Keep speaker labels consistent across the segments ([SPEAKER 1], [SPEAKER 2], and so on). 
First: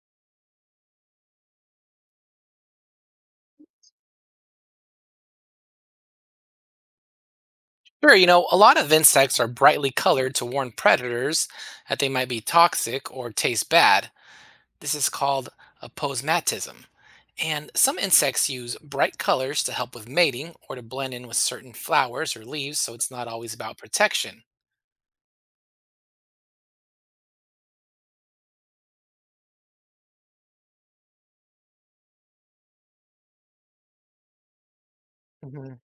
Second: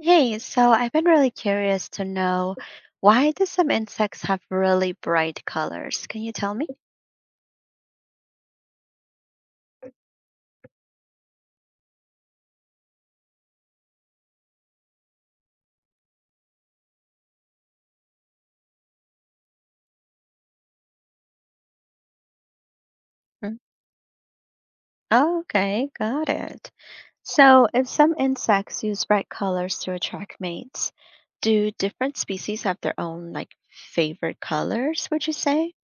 [SPEAKER 1] Hey, so I've been really curious to know, why do some insects have really bright colors? Can you tell me?
[SPEAKER 2] Sure, you know, a lot of insects are brightly colored to warn predators that they might be toxic or taste bad. This is called aposematism. And some insects use bright colors to help with mating or to blend in with certain flowers or leaves, so it's not always about protection.
[SPEAKER 1] Oh, okay, got it. So, if some insects use bright colors to attract mates, do different species have their own like favorite colors, would you say?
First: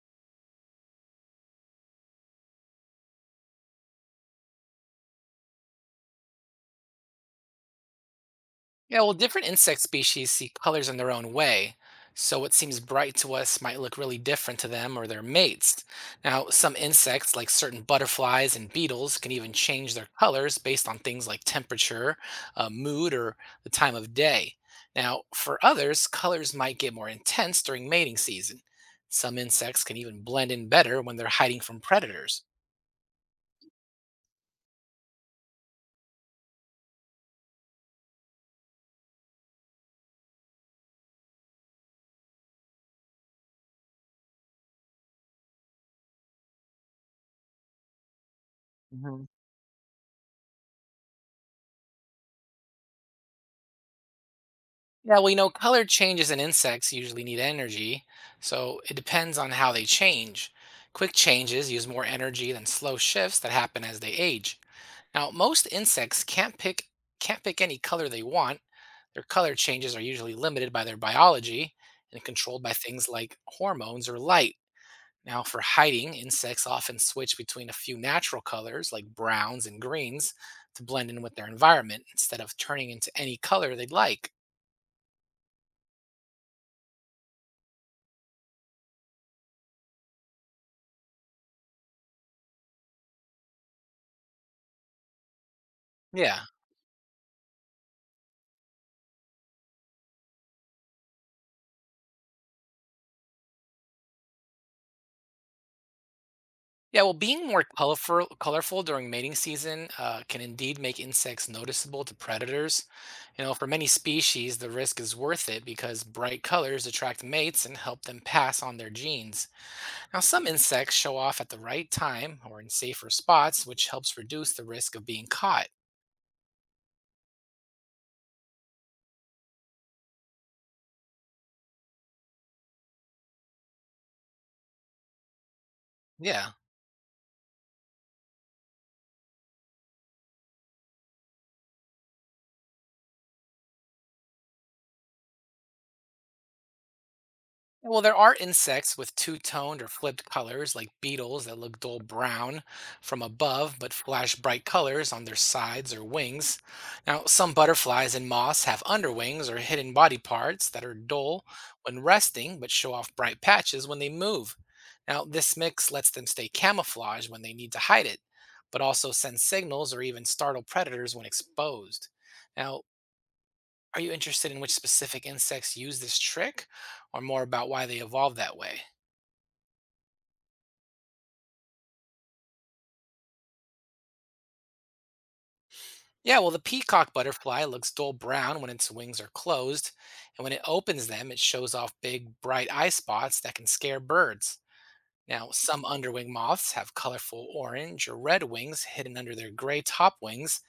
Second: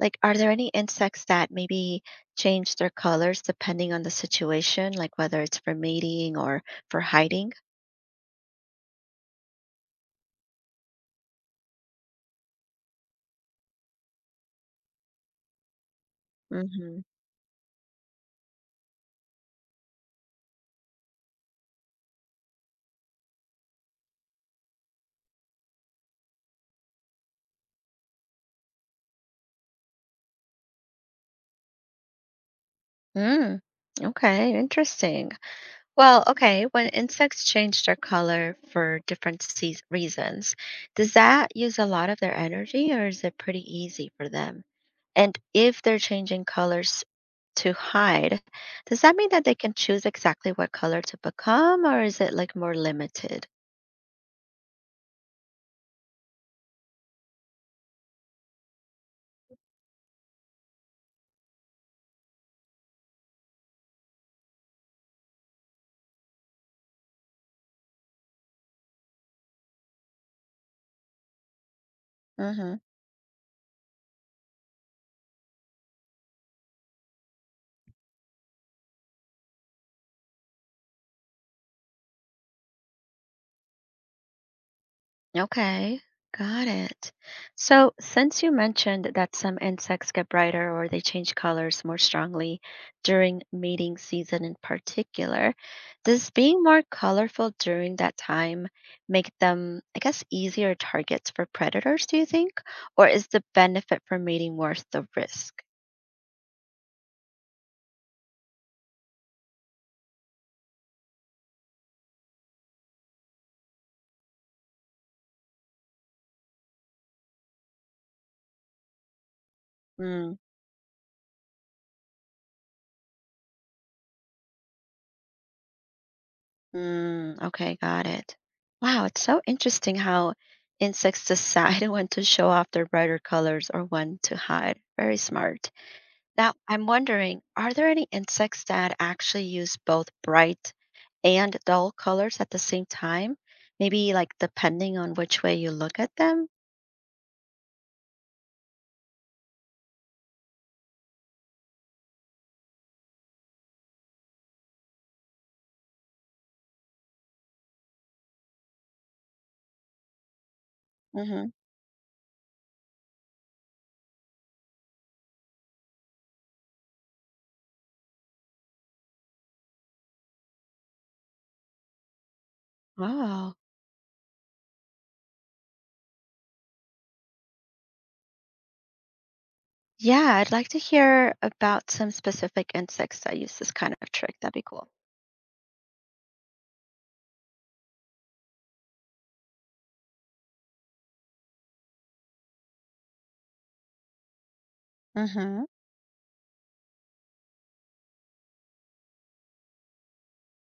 [SPEAKER 1] Like, are there any insects that maybe change their colors depending on the situation, like whether it's for mating or for hiding?
[SPEAKER 2] Yeah, well, different insect species see colors in their own way, so what seems bright to us might look really different to them or their mates. Now, some
[SPEAKER 1] Mm-hmm.
[SPEAKER 2] insects, like certain butterflies and beetles, can even change their colors based on things like temperature, mood, or the time of day. Now, for others, colors might get more intense during mating season. Some insects can even blend in better when they're hiding from predators.
[SPEAKER 1] Mm, okay, interesting. Well, okay, when insects change their color for different seas reasons, does that use a lot of their energy or is it pretty easy for them? And if they're changing colors to hide, does that
[SPEAKER 2] hmm
[SPEAKER 1] mean that they can choose exactly what color to become or is it like more limited?
[SPEAKER 2] Yeah, well, you know, color changes in insects usually need energy, so it depends on how they change. Quick changes use more energy than slow shifts that happen as they age. Now, most insects can't pick any color they want. Their color changes are usually limited by their biology and controlled by
[SPEAKER 1] Mm-hmm.
[SPEAKER 2] things like hormones or light. Now, for hiding, insects often switch between a few natural colors like browns and greens to blend in with their environment instead of turning into any color they'd like.
[SPEAKER 1] Okay, got it. So, since you mentioned that some insects get brighter or they change colors more strongly during mating season in particular, does
[SPEAKER 2] Yeah.
[SPEAKER 1] being more colorful during that time make them, I guess, easier targets for predators, do you think? Or is the benefit for mating worth the risk?
[SPEAKER 2] Yeah, well, being more colorful during mating season can indeed make insects noticeable to predators. You know, for many species, the risk is worth it because bright colors attract mates and help them pass on their genes. Now,
[SPEAKER 1] Hmm.
[SPEAKER 2] some insects show off at the right time or in safer spots, which helps reduce the risk of being caught.
[SPEAKER 1] Mm, okay, got it. Wow, it's so interesting how insects decide when to show off their brighter colors or when to hide. Very smart.
[SPEAKER 2] Yeah.
[SPEAKER 1] Now, I'm wondering, are there any insects that actually use both bright and dull colors at the same time? Maybe like depending on which way you look at them?
[SPEAKER 2] Well, there are insects with two-toned or flipped colors, like beetles that look dull brown from above but flash bright colors on their sides or wings. Now, some butterflies and moths have underwings or hidden body parts that are dull
[SPEAKER 1] Hmm.
[SPEAKER 2] when resting but show off bright patches when they move. Now, this mix lets them stay camouflaged when they need to hide it, but also send signals or even startle predators when exposed. Now,
[SPEAKER 1] Oh,
[SPEAKER 2] are you interested in which specific insects use this trick, or more about why they evolved that way?
[SPEAKER 1] yeah, I'd like to hear about some specific insects that use this kind of trick. That'd be cool.
[SPEAKER 2] Yeah, well, the peacock butterfly looks dull brown when its wings are closed, and when it opens them, it shows off big, bright eye spots that can scare birds. Now,
[SPEAKER 1] Mm-hmm.
[SPEAKER 2] some underwing moths have colorful orange or red wings hidden under their gray top wings,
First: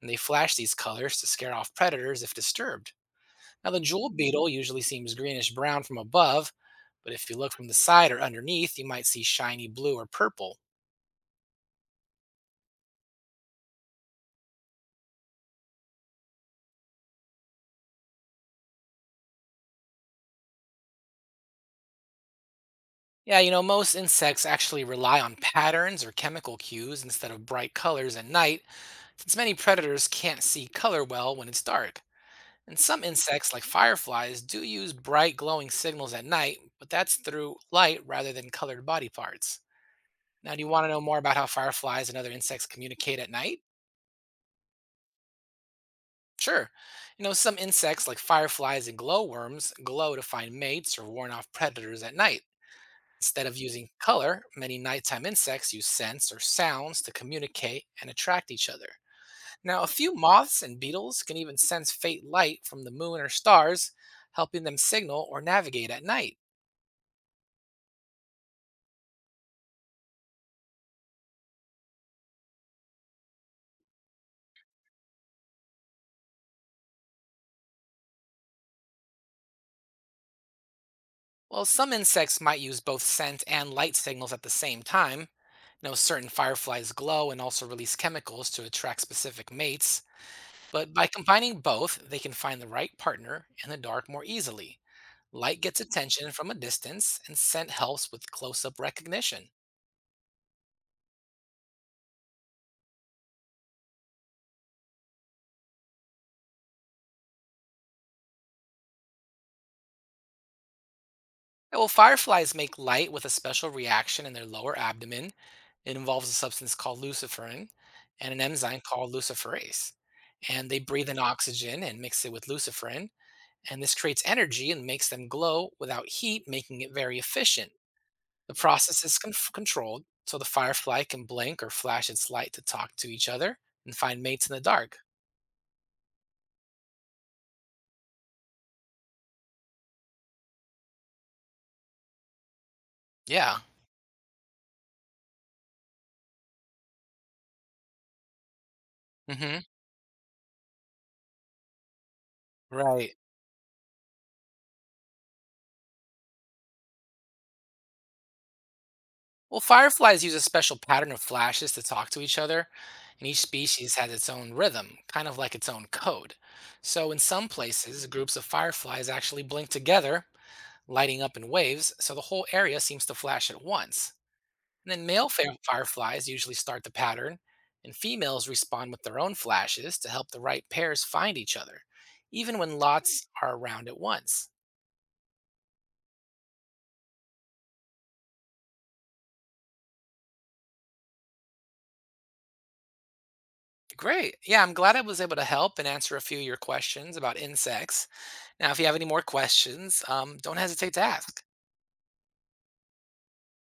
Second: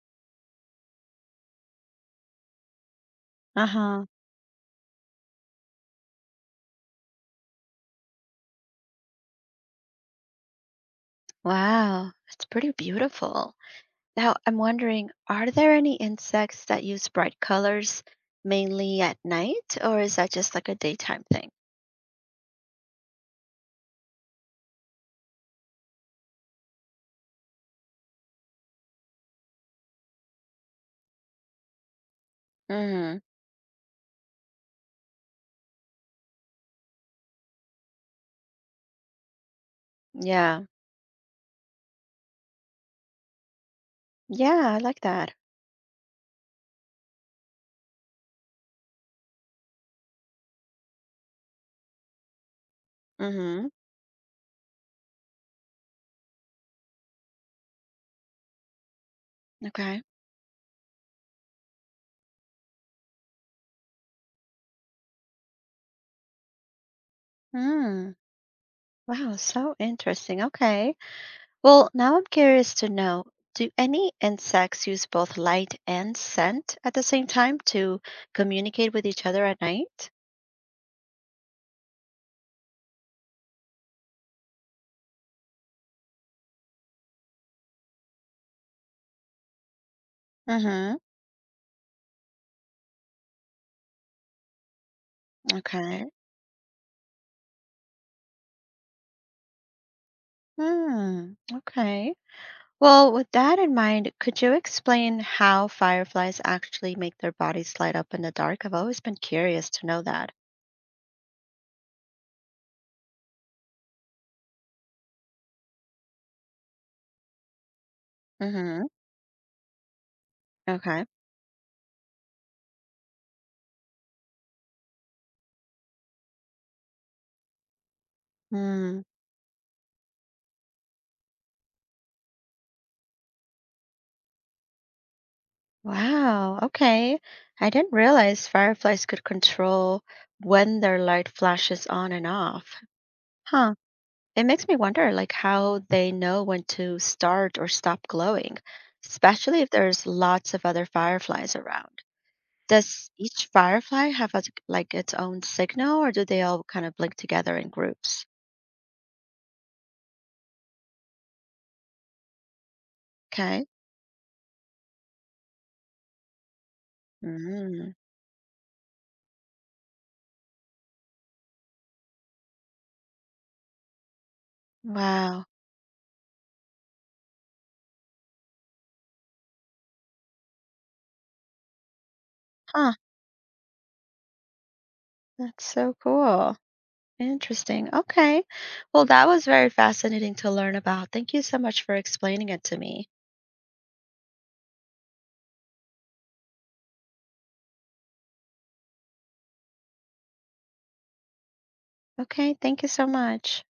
[SPEAKER 2] and they flash these colors to scare off predators if disturbed. Now, the
[SPEAKER 1] Uh-huh.
[SPEAKER 2] jewel beetle usually seems greenish brown from above, but if you look from the side or underneath, you might see shiny blue or purple.
[SPEAKER 1] Wow, it's pretty beautiful. Now, I'm wondering, are there any insects that use bright colors mainly at night, or is that just like a daytime thing?
[SPEAKER 2] Yeah, you know, most insects actually rely on patterns or chemical cues instead of bright colors at night, since many predators can't see color well when it's dark. And some
[SPEAKER 1] Hmm.
[SPEAKER 2] insects, like fireflies, do use bright glowing signals at night, but that's through light rather than colored body parts. Now, do
[SPEAKER 1] Yeah.
[SPEAKER 2] you want to know more about how fireflies and other insects communicate at night?
[SPEAKER 1] Yeah, I like that.
[SPEAKER 2] Sure. You know, some insects, like fireflies and glowworms, glow to find mates or warn off predators at night. Instead of
[SPEAKER 1] Hmm.
[SPEAKER 2] using color, many nighttime insects use scents or sounds to communicate and attract each other. Now, a
[SPEAKER 1] Okay.
[SPEAKER 2] few moths and beetles can even sense faint light from the moon or stars, helping them signal or navigate at night.
[SPEAKER 1] Mm. Wow, so interesting. Okay. Well, now I'm curious to know, do any insects use both light and scent at the same time to communicate with each other at night?
[SPEAKER 2] While some insects might use both scent and light signals at the same time, now certain fireflies glow and also release chemicals to attract specific mates, but
[SPEAKER 1] Hmm.
[SPEAKER 2] by combining both, they can find the right partner in the dark more easily. Light gets
[SPEAKER 1] Okay.
[SPEAKER 2] attention from a distance, and scent helps with close up recognition.
[SPEAKER 1] Mm. Okay. Well, with that in mind, could you explain how fireflies actually make their bodies light up in the dark? I've always been curious to know that.
[SPEAKER 2] Yeah, well, fireflies make light with a special reaction in their lower abdomen. It involves a substance called luciferin and an enzyme
[SPEAKER 1] Mm-hmm.
[SPEAKER 2] called luciferase. And they
[SPEAKER 1] Okay.
[SPEAKER 2] breathe in oxygen and mix it with luciferin. And this creates energy and makes them glow without heat, making it very efficient. The
[SPEAKER 1] Hmm.
[SPEAKER 2] process is controlled, so the firefly can blink or flash its light to talk to each other and find mates in the dark.
[SPEAKER 1] Wow. Okay. I didn't realize fireflies could control when their light flashes on and off.
[SPEAKER 2] Yeah.
[SPEAKER 1] Huh. It makes me wonder, like, how they know when to start or stop glowing, especially
[SPEAKER 2] Hmm.
[SPEAKER 1] if there's lots of other fireflies around. Does
[SPEAKER 2] Right.
[SPEAKER 1] each firefly have a, like, its own signal, or do they all kind of blink together in groups?
[SPEAKER 2] Well, fireflies use a special pattern of flashes to talk to each other, and each
[SPEAKER 1] Okay.
[SPEAKER 2] species has its own rhythm, kind of like its own code. So, in some
[SPEAKER 1] Mm,
[SPEAKER 2] places, groups of fireflies actually blink together, lighting up in waves, so the whole area seems to flash at once. And then male
[SPEAKER 1] wow.
[SPEAKER 2] fireflies usually start the pattern, and females respond with their own flashes to help the right pairs find each other, even when
[SPEAKER 1] Huh.
[SPEAKER 2] lots are around at once.
[SPEAKER 1] That's so cool. Interesting. Okay. Well, that was very fascinating to learn about. Thank you so much for explaining it to me.
[SPEAKER 2] Great. Yeah, I'm glad I was able to help and answer a few of your questions about insects. Now, if you have any more questions, don't hesitate to ask.
[SPEAKER 1] Okay. Thank you so much.